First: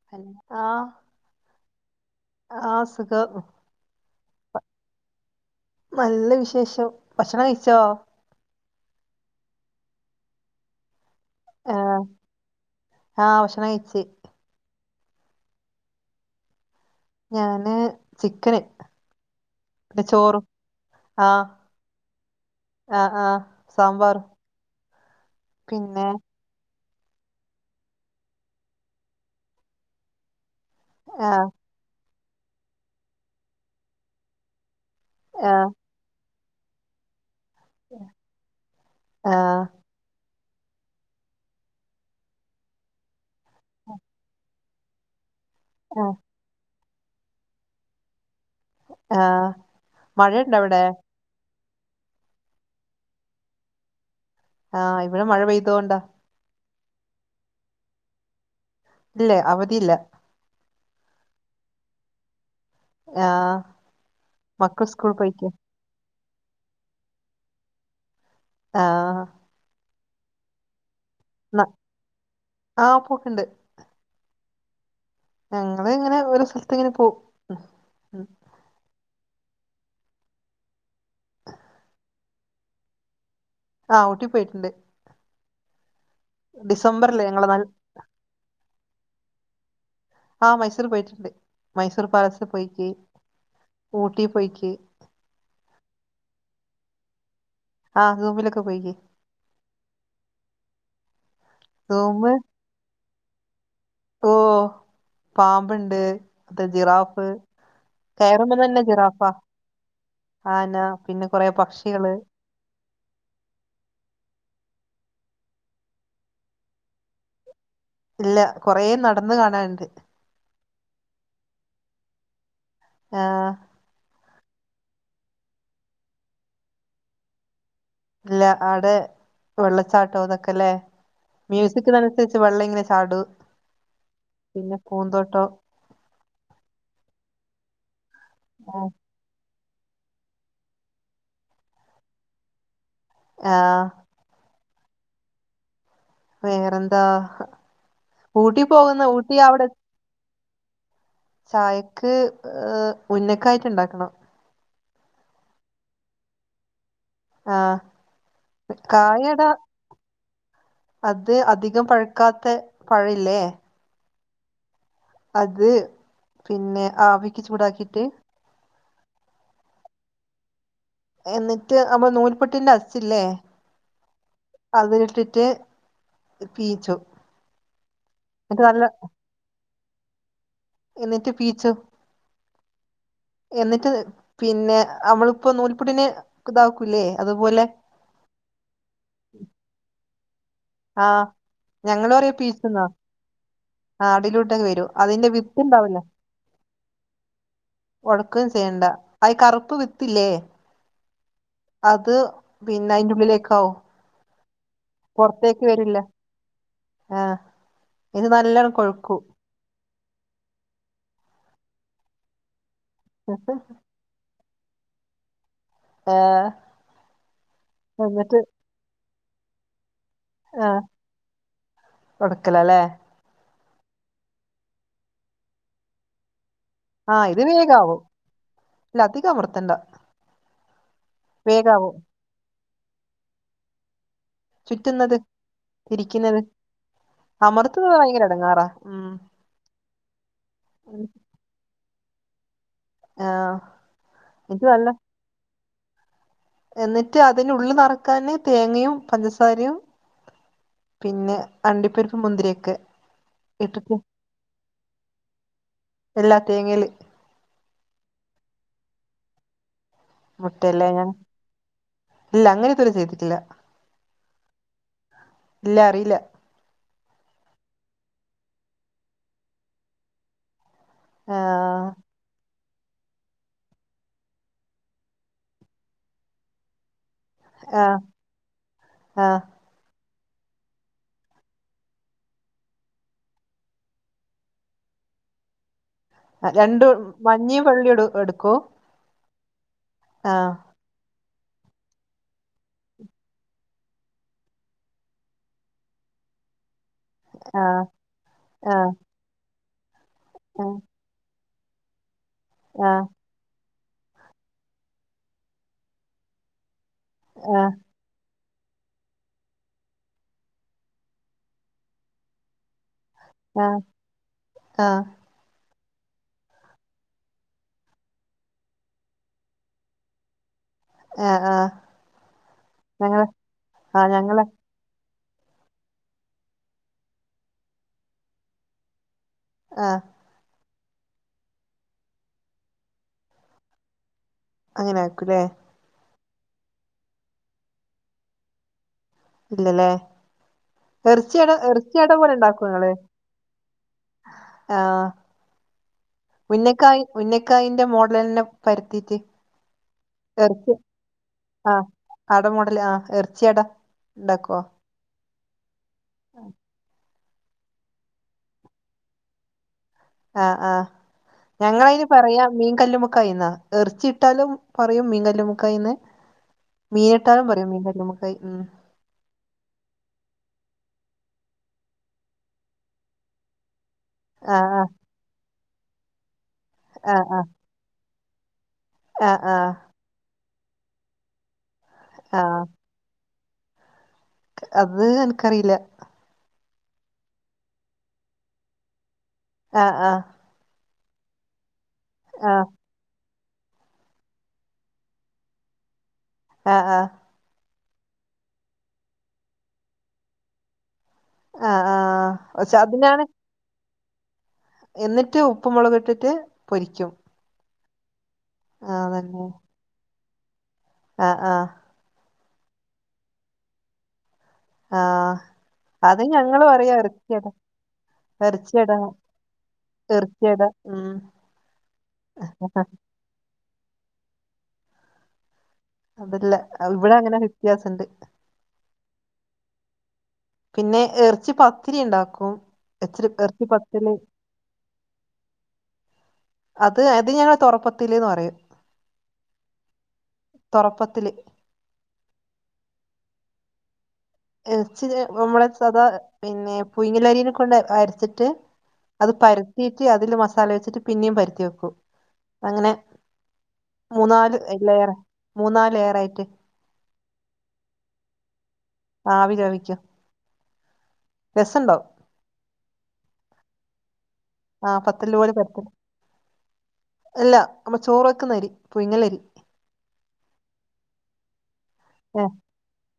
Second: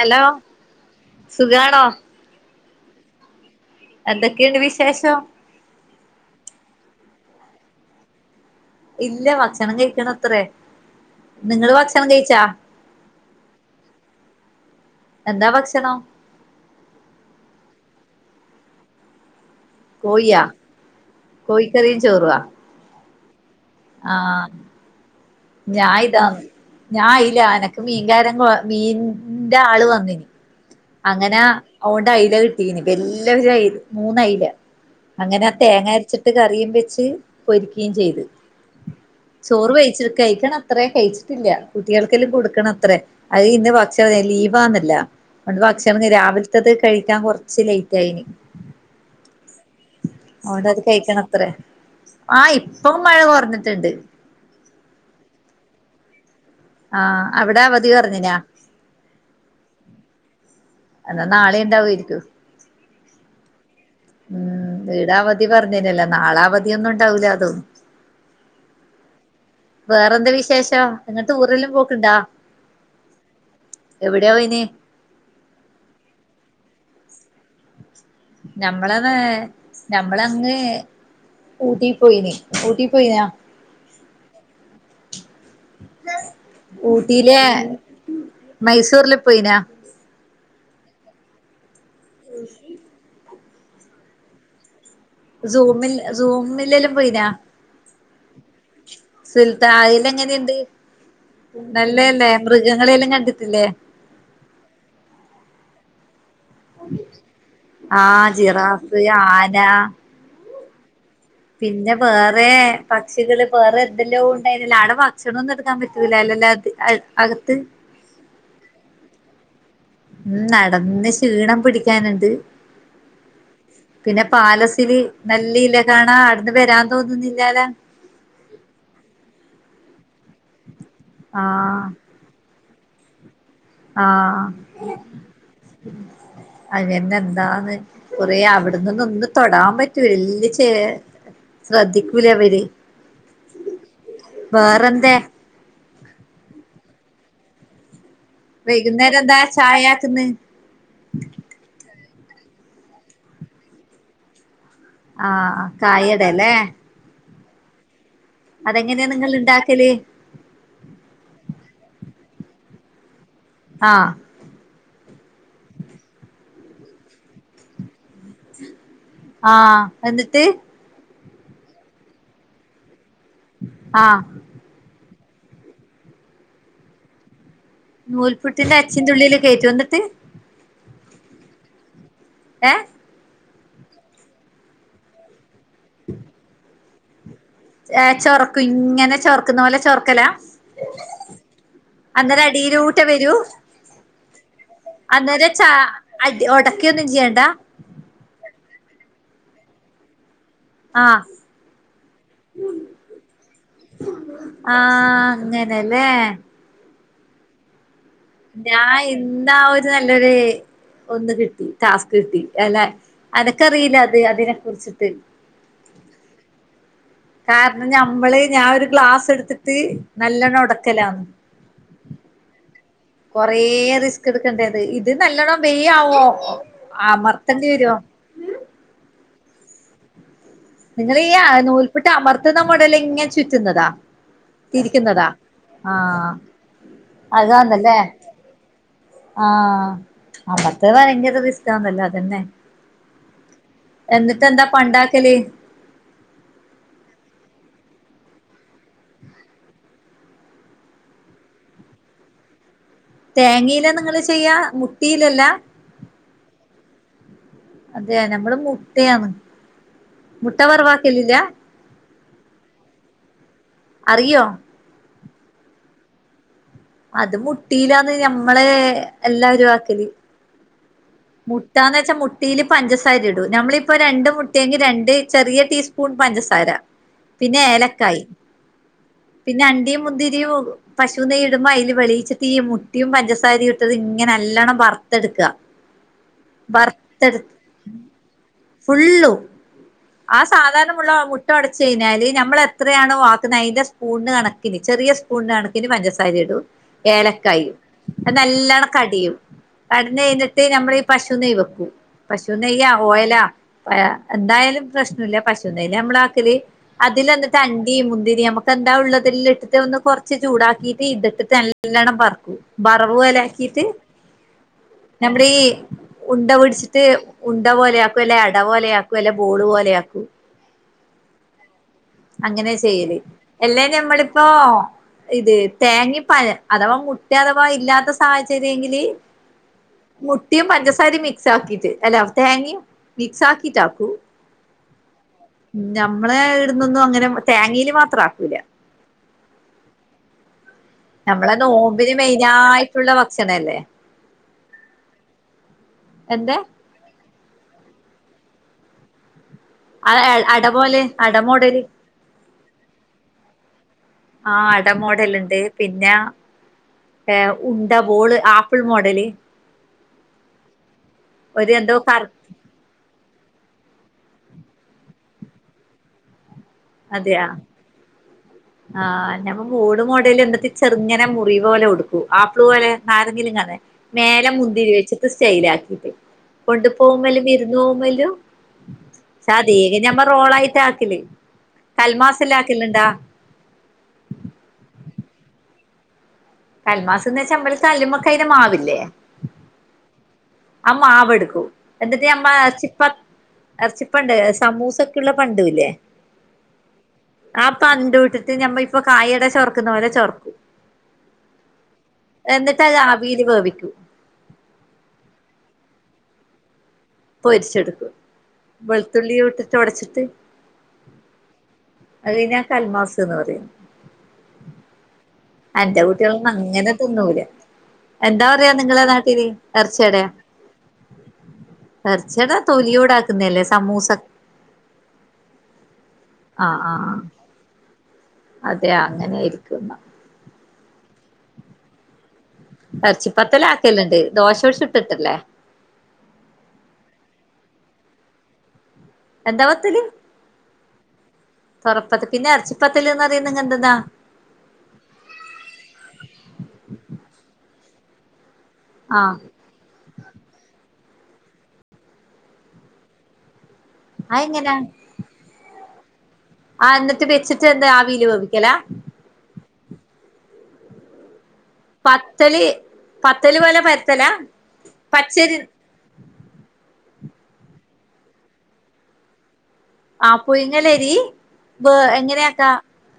Hello സുഖാണോ ആഹ് എന്തൊക്കെയുണ്ട് വിശേഷം നല്ല വിശേഷം ഭക്ഷണം കഴിച്ചോ ഇല്ല ഭക്ഷണം കഴിക്കണം അത്രേ നിങ്ങള് ആഹ് ഭക്ഷണം കഴിച്ചാ ആഹ് ഭക്ഷണം കഴിച്ച് എന്താ ഭക്ഷണം? ഞാന് ചിക്കന് പിന്നെ കോഴിയാ ചോറും ആഹ് കോഴിക്കറിയും ചോറുവാ ആഹ് ആഹ് സാമ്പാറും ആഹ് ഞാൻ പിന്നെ ഇതാ ഞാൻയില്ല എനക്ക് മീൻകാരൻ മീന്റെ ആള് വന്നിന അങ്ങനെ ആഹ് അതൊണ്ട് അയ്ല കിട്ടീന് വല്യ മൂന്ന് അയ്ല അങ്ങനെ ആഹ് തേങ്ങ അരച്ചിട്ട് ഇത് കറിയും വെച്ച് പൊരിക്കു ചെയ്ത് ആഹ് ചോറ് വഴിച്ചിടുക്ക കഴിക്കണം അത്ര കഴിച്ചിട്ടില്ല കുട്ടികൾക്കെല്ലും കൊടുക്കണം അത്രേ അത് ഇന്ന് ഭക്ഷ ലീവ് ആന്നല്ല അതുകൊണ്ട് ഭക്ഷണം ആഹ് രാവിലത്തത് കഴിക്കാൻ കുറച്ച് ലേറ്റ് ആയിന് ആഹ് മഴയുണ്ടോ അതൊണ്ട് അവിടെ അത് കഴിക്കണ അത്രേ ആഹ് ഇപ്പൊ മഴ കൊറഞ്ഞിട്ടുണ്ട് ആഹ് ഇവിടെ മഴ പെയ്തോണ്ടാ ആഹ് അവിടെ അവധി പറഞ്ഞിനാ ഇല്ലേ അവധിയില്ല എന്നാ നാളെ ഉണ്ടാവാ രിക്കും ആഹ് ഉം മക്കൾ വീട സ്കൂൾ അവധി പോയിക്കാ പറഞ്ഞേനല്ല നാളാവധിയൊന്നും ഉണ്ടാവൂലലൊ ആഹ് വേറെന്താ വിശേഷം ഇങ്ങ ന ടൂറെല്ലും പോക്ക്ണ്ടാ ആഹ് പോക്ക്ണ്ട് എവിടെയാ പോയിനി ഞങ്ങള ഇങ്ങനെ ഒരു സ്ഥലത്ത് ഇങ്ങനെ പോവും ഉം. ഞമ്മളതാ ഞമ്മളങ്ങ് ഊട്ടി പോയിനി ഊട്ടി പോയിനാ ആഹ് ഊട്ടി പോയിട്ടുണ്ട് ഡിസംബറില് ഊട്ടിയിലെ ഞങ്ങള് നൽ മൈസൂരിൽ പോയിനാ ആഹ് മൈസൂർ പോയിട്ടുണ്ട് മൈസൂർ പാലസൽ പോയിക്ക് ഊട്ടി പോയിക്ക് സൂമിൽ സൂമിലെല്ലും പോയിനാ ആഹ് സൂമലൊക്ക് പോയിനീ സുൽത്താല എങ്ങനെയുണ്ട് നല്ലല്ലേ സൂമ് മൃഗങ്ങളെല്ലാം കണ്ടിട്ടില്ലേ ഓ പാമ്പ്ണ്ട് അഹ് ജിറാഫ് ആ കയറുമ്പ തന്നെ ജിറാഫ് ജിറാഫാ ആന ആനാ പിന്നെ വേറെ പക്ഷികള് വേറെ എന്തെല്ലോ ഉണ്ടായിരുന്നില്ലൊ അവിടെ ഭക്ഷണ ഒന്നും എടുക്കാൻ പറ്റൂല്ല അല്ലല്ല അത് അ അകത്ത് ഇല്ല കൊറേ നടന്ന് കാണാന്ണ്ട് ഉം നടന്ന് ക്ഷീണം പിടിക്കാനുണ്ട് ആഹ് പിന്നെ പാലസില് നല്ല ഇല്ല കാണാ അവിടുന്ന് വരാൻ തോന്നുന്നില്ലാല ഇല്ല ആടെ വെള്ളച്ചാട്ടോ അതൊക്കെല്ലേ ആ മ്യൂസിക്ന സ്ച്ച് വെള്ളംങ്ങനെ ചാടൂ ആഹ് അങ്ങന്നെ എന്താന്ന് കുറേ ആ അവിടുന്ന്ന്ന് ഒന്ന് തൊടാൻ പറ്റി വല്യച ശ്രദ്ധിക്കൂല അവര് ആഹ് വേറെന്താ വേറെ എന്താ വൈകുന്നേരം എന്താ അവിടെ ചായാക്കന്ന് ചായക്ക് ഉന്നക്കായിട്ട് ഉണ്ടാക്കണം ആഹ് കായട ല്ലേ ആഹ് അതെങ്ങനെയാ നിങ്ങൾ കായടാ ഇണ്ടാക്കല് അത് അധികം പഴുക്കാത്ത പഴല്ലേ ആഹ് അത് പിന്നെ ആവിക്ക് ചൂടാക്കിട്ട് ആഹ എന്നിട്ട് എന്നിട്ട് നമ്മടെ നൂൽപുട്ടിന്റെ അച്ചില്ലേ ആഹ് അത് ഇട്ടിട്ട് പീച്ചും നൂൽപുട്ടിന്റെ അച്ചിന്റെ ഉള്ളിൽ കയറ്റും എന്നിട്ട് എന്നിട്ട് പീച്ചും ഏഹ് എന്നിട്ട് പിന്നെ അവൾപ്പോ നൂൽപുട്ടിന് ഇതാക്കൂല്ലേ അതുപോലെ ഏഹ് ചൊറക്കും ഇങ്ങനെ ചോർക്കുന്ന പോലെ ചോർക്കല ആ ഞങ്ങൾ പറയാ അന്നേരം പീച്ചുന്നാ അടിയിലൂട്ടവരും ആ അടിലോട്ടൊങ്ങ് വരൂ അന്നേരം ച അടി ഒടക്യന്നും ചെയ്യണ്ട ഒടക്കൊകയും ചെയ്യണ്ട അയ്കറുപ്പ് വിത്തില്ലേ ആഹ് അത് പിന്നെ അയിന്റെ ഉള്ളിലേക്കാവും ആഹ പുറത്തേക്ക് വരില്ല അങ്ങനെല്ലേ ആ ഇത് നല്ലോണം ഞാ കൊഴുക്കും ഇന്ന വ ഒരു നല്ലൊരു ഒന്ന് കിട്ടി ടാസ്ക് കിട്ടി അല്ലെ അനക്കറിയില്ല അത് അതിനെ കുറിച്ചിട്ട് ഏഹ് അകാരണം നമ്മള് എന്നിട്ട് ഞാൻ ഒരു ഗ്ലാസ് എടുത്തിട്ട് നല്ലോണ്ണം ആഹ് ഉടക്കല്ലാം കൊടുക്കലല്ലേ കൊറേ റിസ്ക് എടുക്കണ്ടേ അത് ഇത് നല്ലോണ്ണം വേം ആവോ അമർത്തേണ്ടി രും അല്ല അധികം അമർത്തണ്ട നിങ്ങളി ആ വേഗാവും നൂൽപുട്ട് അമർത്തുന്ന മോഡൽ ഇങ്ങനെ ചുറ്റുന്നതാ ചുറ്റുന്നത് തിരിക്കുന്നതാ ആ തിരിക്കുന്നത് അമർത്തുന്നത് അതാണ്ല്ലേ ഭയങ്കര എടങ്ങാറാ ഉം ആഹ് അമ്പത്തേ ഭയങ്കര റിസ് ന്നല്ല അതന്നെ ആഹ് എന്നിട്ടെന്താ എനിക്ക് നല്ല പ്പണ്ടാക്കല് എന്നിട്ട് അതിനുള്ൽ നിറക്കാന് തേങ്ങയും പഞ്ചസാരയും പിന്നെ അണ്ടിപ്പരിപ്പ് മുന്തിരിയൊക്കെ തേങ്ങയിലാ ഇട്ടിട്ട് നിങ്ങള് ചെയ്യാ മുട്ടിയിലല്ല എല്ലാ തേങ്ങയില് അതെയ നമ്മള് മുട്ടയാണ് മുട്ട മുട്ടല്ലേ ഞാൻ വറവാക്കലില്ല ഇല്ല അങ്ങനെഇതുവരെ ചെയ്തിട്ടില്ല അറിയോ ഇല്ല അറിയില്ല അത് മുട്ടിയിലാന്ന് ഞമ്മള് എല്ലാരും ആക്കല് ആഹ് മുട്ടന്ന് വെച്ചാൽ മുട്ടയില് പഞ്ചസാര ഇടൂ നമ്മളിപ്പോ രണ്ട് മുട്ടിയെങ്കി രണ്ട് ചെറിയ ടീസ്പൂൺ പഞ്ചസാര പിന്നെ ആഹ് ഏലക്കായി ആഹ് പിന്നെ അണ്ടിയും മുന്തിരിയും പശു നെയ്യ് ഇടുമ്പോ അതില് വെളീച്ട്ട് ഈ മുട്ടിയും പഞ്ചസാരയും ഇട്ടത് ഇങ്ങനെ നല്ലവണം വറുത്തെടുക രണ്ടും മഞ്ഞീ വെള്ളയും എടു എടുക്കൂ ഫുള്ളും ആഹ് സാധാരണമുള്ള മു ട്ട ഒടച്ചു കയിഞ്ഞാൽ നമ്മൾ എത്രെയാണ് വാക്കുന്നത് അതിന്റെ സ്പൂണിന് കണിന് ചെറിയ സ്പൂണിന്റെ കണക്കിന് പഞ്ചസാര ഇടും ഏലക്കായും ആഹ് അത് നല്ലവണം ആഹ് കടിയും കടഞ്ഞ് കഴിഞ്ഞിട്ട് ആഹ് നമ്മളി പശു നെയ്യ് വെക്കു പശു നെയ്യാ ആഹ് ഓയിലാ എന്തായാലും പ്രശ്നയില്ല പശു നെയാ നമ്മൾ ആക്കല് അതിൽ എന്നിട്ട് ആഹ് അൻ ണ്ടിയും മുന്തിരി നമുക്ക് എന്താ ഉള്ളത് എല്ലാം ഇട്ടിട്ട് ഒന്ന് കുറച്ച് ചൂടാക്കിട്ട് ഇത് ഇട്ടിട്ട് നല്ലണ്ണം വറകും ബറവുപോലെ ആഹ് ആക്കീട്ട് ആഹ് നമ്മളീ ഈ ഉണ്ട പിടിച്ചിട്ട് ഉണ്ട പോലെയാക്കും അല്ല അട പോലെ യാക്കും, അല്ല ബോളു പോലെ ലേ ആക്കു ഏഹ് ആഹ്. അങ്ങനെ ചെയ്യല് ഞങ്ങള് എല്ലാ ആഹ് ഞങ്ങള് നമ്മളിപ്പോ ഇത് തേങ്ങ പ അഥവാ മുട്ട അഥവാ ഇല്ലാത്ത സാഹചര്യയിങ്കില് ആഹ് മുട്ടിയും പഞ്ചസാരയും മിക്സാക്കിട്ട് അല്ല തേങ്ങയും മിക്സാക്കിട്ട കു അങ്ങനെ ആക്കുലേ നഞമ്മള ഇട്ന്നൊന്നും അങ്ങനെ തേങ്ങയില് മാത്ര ആക്കൂല. ഇല്ലല്ലേ നമ്മളെ എറച്ചിടെ എറച്ചിയട നോമ്പിന് പോലെ ഒണ്ടാക്കുവോ നിങ്ങള് മെയിനായിട്ടുള്ള ഭക്ഷണല്ലേ ആഹ് എന്തെ ഉന്നക്കായി ഉന്നക്കായിന്റെ മോഡല് തന്നെ പരത്തിട്ട് അട എറച്ചി പോലെ അട മോഡല് ആഹ് അട മോഡല് ആഹ് എറച്ചിടെ ഒണ്ടാക്കുവോ ഉണ്ട മോഡൽ ഉണ്ട് പിന്നാ ഉണ്ട ബോള് ആപ്പിൾ മോഡല് ആഹ് ആഹ് ഒരു എന്തോ ഞങ്ങളതിന് കർ പറയാ മീൻ കല്ലുമ്മുക്കായി തിന്നാ എറച്ചിട്ടാലും പറയും മീൻ കല്ലുമ്മുക്കായിന്ന് മീനിയിട്ടാലും അതെയാ പറയും മീൻ കല്ലുമ്മക്കായ് ഉം ആഹ് നമ്മ ഊട് മോഡല് എന്തിട്ട് ചെറിങ്ങനെ മുറി പോലെ ഉടുക്കൂ ആപ്പിൾ പോലെ നാരങ്ങിലും ഇങ്ങനെ മേലെ ആഹ് ആഹ് മുന്തിരി വെച്ചിട്ട് സ്റ്റൈൽ ആക്കിട്ട് കൊണ്ടു ആഹ് പോകുമ്പലും വിര്ന്ന് പോകുമ്പലും. ആഹ് സാതി ആഹ് നമ്മള് റോളായിട്ട് ആക്കില് കൽമാസില് ആഹ് ആക്കിലിണ്ടാ അത് അൻക്കറിയില്ല. കൽമാസംന്ന് വെച്ചാ കല്ലുമ്മക്കാ അയിന് മാവില്ലേ ആഹ് ആഹ് അമ്മ ആവ് എടുക്കും എന്നിട്ട് അമ്മ ആഹ് എറച്ചി പ ഇറച്ചിപ്പണ്ട് സമൂസൊക്കുള്ള ഭണ്ടൂല്ലേ ആഹ് ആഹ്. ആ പണ്ട് വിട്ടിട്ട് നമ്മൾ ഇപ്പൊ കായടെ ചൊറക്കുന്ന പോലെ ചൊർക്കും ആഹ് ആഹ് പക്ഷെ എന്നിട്ട് അത് അതിനാണ് ആവിയല് വേവിക്കൂ എന്നിട്ട് ഉപ്പു മുളക് ഇട്ടിട്ട് പൊരിക്ക്യും. പൊരിച്ചെടുക്കും വെളുത്തുള്ളി ഇട്ടിട്ട് ഒടച്ചിട്ട് ആഹ് ആഹ് അതിനെ കൽമാസു എന്ന് പറയും ആഹ് അന്റെ അത് കുട്ടികളൊന്നും ഞങ്ങള് അങ്ങനെ പറയാ തിന്നൂല എറച്ചിയട എന്താ പറയാ എറച്ചിയട നിങ്ങളെ നാട്ടില് എറച്ചിയെടെ എറച്ചിയട ഉം എറച്ചിടെ തൊലിയോടാക്കുന്നല്ലേ സമൂസ അതല്ലേ ആഹ് ഇവിടെ ആഹ് അങ്ങനെ വിത്യാസം ഉണ്ട് അതെ അങ്ങനെയായിരിക്കുയെന്നാ പിന്നെ എറച്ചി പത്തിരി ഒണ്ടാക്കും എറച്ചിപ്പത്തല ആക്കിയലെന്ത് ദോശ ചുട്ടിട്ടല്ലേ അത് അത് ഞങ്ങടെ തെറപ്പത്തില് പറയും എന്താ പത്തല് തൊറപ്പത്തില് തെറപ്പത്ത് പിന്നെ എറച്ചിപ്പത്തല് എന്ന് പറയുന്നത് എന്താ എറച്ചി നമ്മള് സദാ പിന്നെ പുയിങ്ങലരി കൊണ്ട് അരച്ചിട്ട് അത് ആഹ് പരത്തിറ്റ് അതില് മസാല വെച്ചിട്ട് പിന്നിം പര്ത്തി വെക്കു അങ്ങനെ. മൂന്നാല് അതെങ്ങനാ ലയർ മൂന്നാല് ലയറായിട്ട് ആ എന്നിട്ട് വെച്ചിട്ട് എന്താ ആവീല് വേവിക്കലാ ആവി ചെവിക്കുവ രസം ഉണ്ടാേ പത്തെലി പത്തല് പോലെ പരത്തലാ ആ പത്തൽ പോലെ പച്ചരി പരത്തണം അല്ല നമ്മ ചോറ് വെക്കുന്ന അരി പുങ്ങലരി ആ പുയങ്ങലരി വ ഏഹ് എങ്ങനെയാക്കാ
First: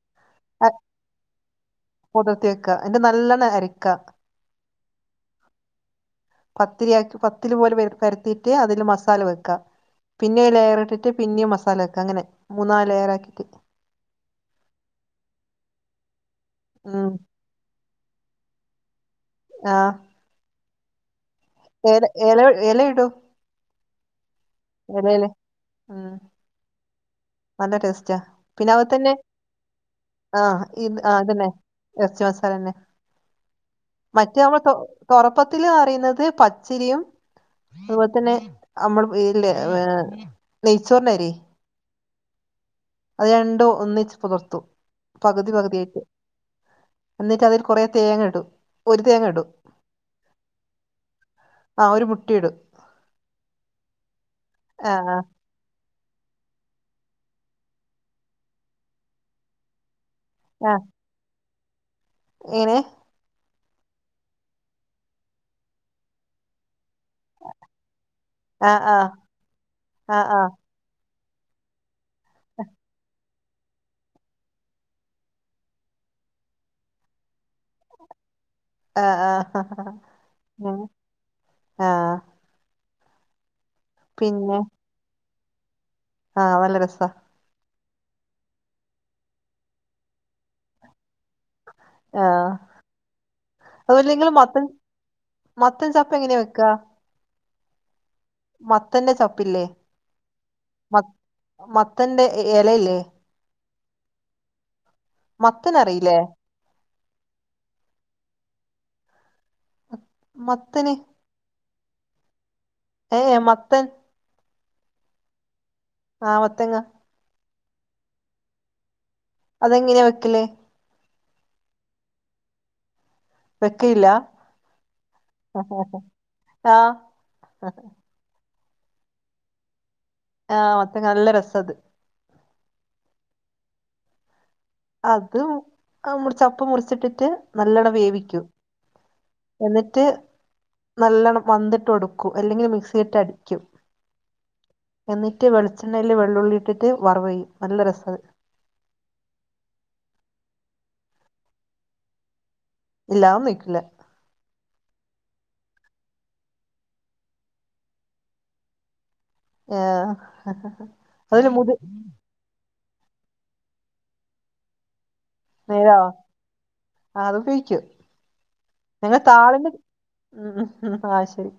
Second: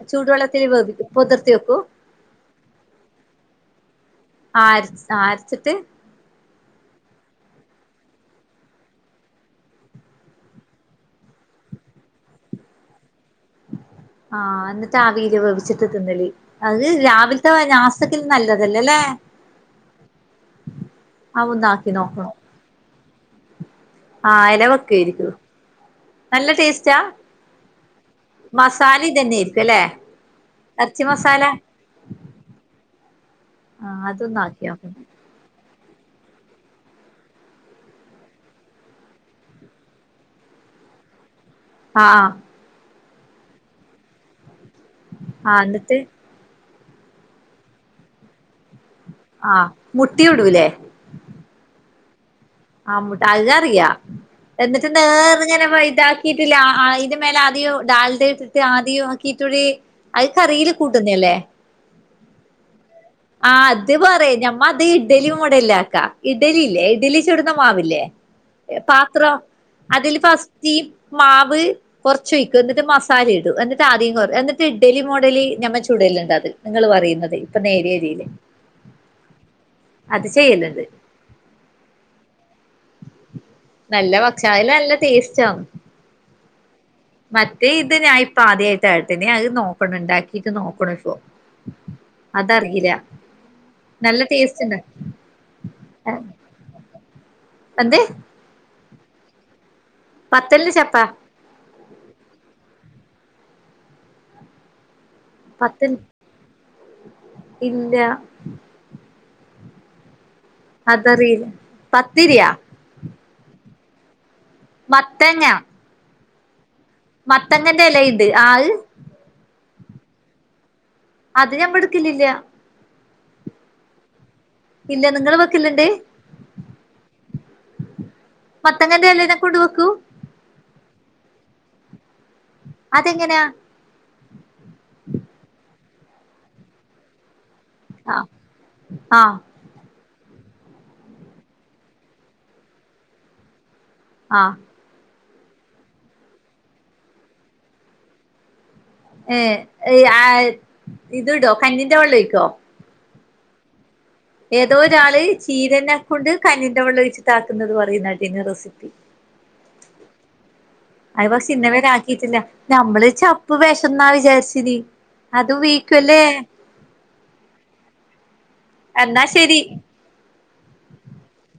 ചൂടുവെള്ളത്തിൽ വേവിക്കു പൊതിർത്തി വെക്കും കുതിർത്തി വെക്ക എന്നിട്ട് നല്ലണ അരിക്ക ആ ആര അരച്ചിട്ട് പത്തിരിയാക്കി പത്തിരി പോലെ പരത്തിയിട്ട് അതില് മസാല വെക്കാം പിന്നെ ലെയർ ഇട്ടിട്ട് പിന്നേം മസാല ആക്ക അങ്ങനെ മൂന്നാല് ലെയർ ആക്കിയിട്ട് ആഹ് അന്നിട്ട് ആവീൽ വേവിച്ചിട്ട് തിന്നലി അത് ഉം രാവിലെ [unintelligible] നല്ലതല്ലല്ലേ ആഹ് അവ ഒന്ന ആക്കി ഏല നോക്കണം എല എല ഇടും ആഹ് എല വെ എലേല് ഉം നല്ല ടേസ്റ്റാ നല്ല ടേസ്റ്റാ പിന്നെ മസാല അവത്തന്നെ ഇതന്നെ ആയിരിക്കും അല്ലെ ആഹ് ഇ ഇറച്ചി ആ മസാല അതന്നെ ഇറച്ചി മസാല തന്നെ ആ മറ്റേ നമ്മള് അതൊന്നാക്കി തൊ നോക്കണം തൊറ അപ്പത്തില് അരയുന്നത് പച്ചരിയും അതുപോലെ തന്നെ നമ്മള് ഏ നെയ്ച്ചോറിനരി ആഹ് അത് രണ്ടും ഒന്നിച്ച് പകർത്തു പകുതി ആ പകുതി എന്നിട്ട് ആയിട്ട് എന്നിട്ട് അതിൽ കുറേ തേങ്ങ ഇടും ഒരു തേങ്ങ ഇടും ആ മുട്ടയൂടൂലേ ആ ഒരു മുട്ടയിടും ആ മുട്ട അതറിയ എന്നിട്ട് ആ ആ നേർങ്ങനെ പോയിട്ട കിട്ടില്ല അയ്‌ന്റെ മേലെ ആദ്യം ഡാൽഡ ഇട്ടിട്ട് ആദ്യം കീറ്റുഴി അത് കറിയില് കൂട്ടുന്ന അല്ലേ ഏങ്ങനെ ആ അത് പറയാ ഞമ്മ അത് ഇഡ്ലി മോഡൽല്ലാക്ക ഇഡലി ഇല്ലേ ഇഡലി ച്ചുടുന്ന മാവില്ലേ ആ ആ പാത്രം ആ അതില് ആ ഫസ്റ്റ് ഈ മാവ് കുറച്ചോഴിക്കും എന്നിട്ട് മസാല ഇടും എന്നിട്ട് ആദ്യം കുറ എന്നിട്ട് ഇഡ്ഡലി മോഡലി ഞമ്മ ചുടലുണ്ട് അത് നിങ്ങള് പറയുന്നത് ഇപ്പൊ നേര്യരില് ആഹ് ആഹ് ആഹ് നല്ല ഭക്ഷണ അയ്ല് നല്ല ടേസ്റ്റന്ന് ആഹ് നല്ല രസ മറ്റേ ഇത് ഞാൻ ഇപ്പ ആദ്യമയിട്ട കേട്ടന അത് നോക്കണ ഇണ്ടാക്കിട്ട് നോക്കണ ഇപ്പോ ആ അതറിയില്ല അതുപോലെ നല്ല നിങ്ങും മത്തൻ ടേസ്റ്റ് ഇണ്ട് മത്തൻ ചപ്പ് എങ്ങനെയാ വെക്കാ എന്തെ മത്തന്റെ ചപ്പില്ലേ പത്തല് മ ചപ്പാ മത്തന്റെ എലയില്ലേ മത്തൻ പത്ത് അറിയില്ലേ ഇല്ല മത്തന് അതറിയില്ല പത്തിരിയാ ഏയ് മത്തൻ മത്തങ്ങ ആഹ് മത്തങ്ങ മത്തങ്ങന്റെ ഇലുണ്ട് ആഹ് അതെങ്ങനെയാ വെക്കലേ അത് ഞമ്മ എടുക്കില്ലില്ല വെക്കയില്ല ഇല്ല നിങ്ങള് വെക്കലുണ്ട് ആഹ് മത്തങ്ങനെ എലെനെ കൊണ്ട് വെക്കും ആ മത്തങ്ങ നല്ല രസ അത് അതെങ്ങെനാ അത് അ മുറിച്ചപ്പ് മുറിച്ചിട്ട്ട്ട് നല്ലോണം ആ വേവിക്കും ആ എന്നിട്ട് നല്ലണ്ണം വന്ത്‌ട്ട് ഒടുക്കും അല്ലെങ്കില് മിക്സി ഇട്ട് അടിക്കും. ആഹ് എന്നിട്ട് വെളിച്ചെണ്ണയിൽ വെള്ളുള്ളി ഇട്ടിട്ട് വറവെയ്യും നല്ല രസാത് ഏഹ് [unintelligible] ഇത്ടോ കഞ്ഞിന്റെ വെള്ളം ഒഴിക്കോ? ഇല്ല അതൊന്നും ഒഴിക്കില്ല ഏതോ ഒരാള് ചീരെനെ കൊണ്ട് കഞ്ഞിന്റെ വെള്ളം ഒഴിച്ചിട്ടാക്കുന്നത് പറയുന്നകേട്ടിനിം റെസിപ്പി ഏഹ് അത് അതില് പക്ഷേ മുതി ഇന്നെവരെ ആക്കിറ്റില്ല നമ്മള് ചപ്പ് വെഷന്ന വിചാരിചിതി അത് നേരാ ഉപയോഗിക്കുല്ലേ ആ, അത് ഉപയോഗിക്കും ഞങ്ങൾ എന്നാ ശരി താളിന്റെ ഉം ആഹ് ശരി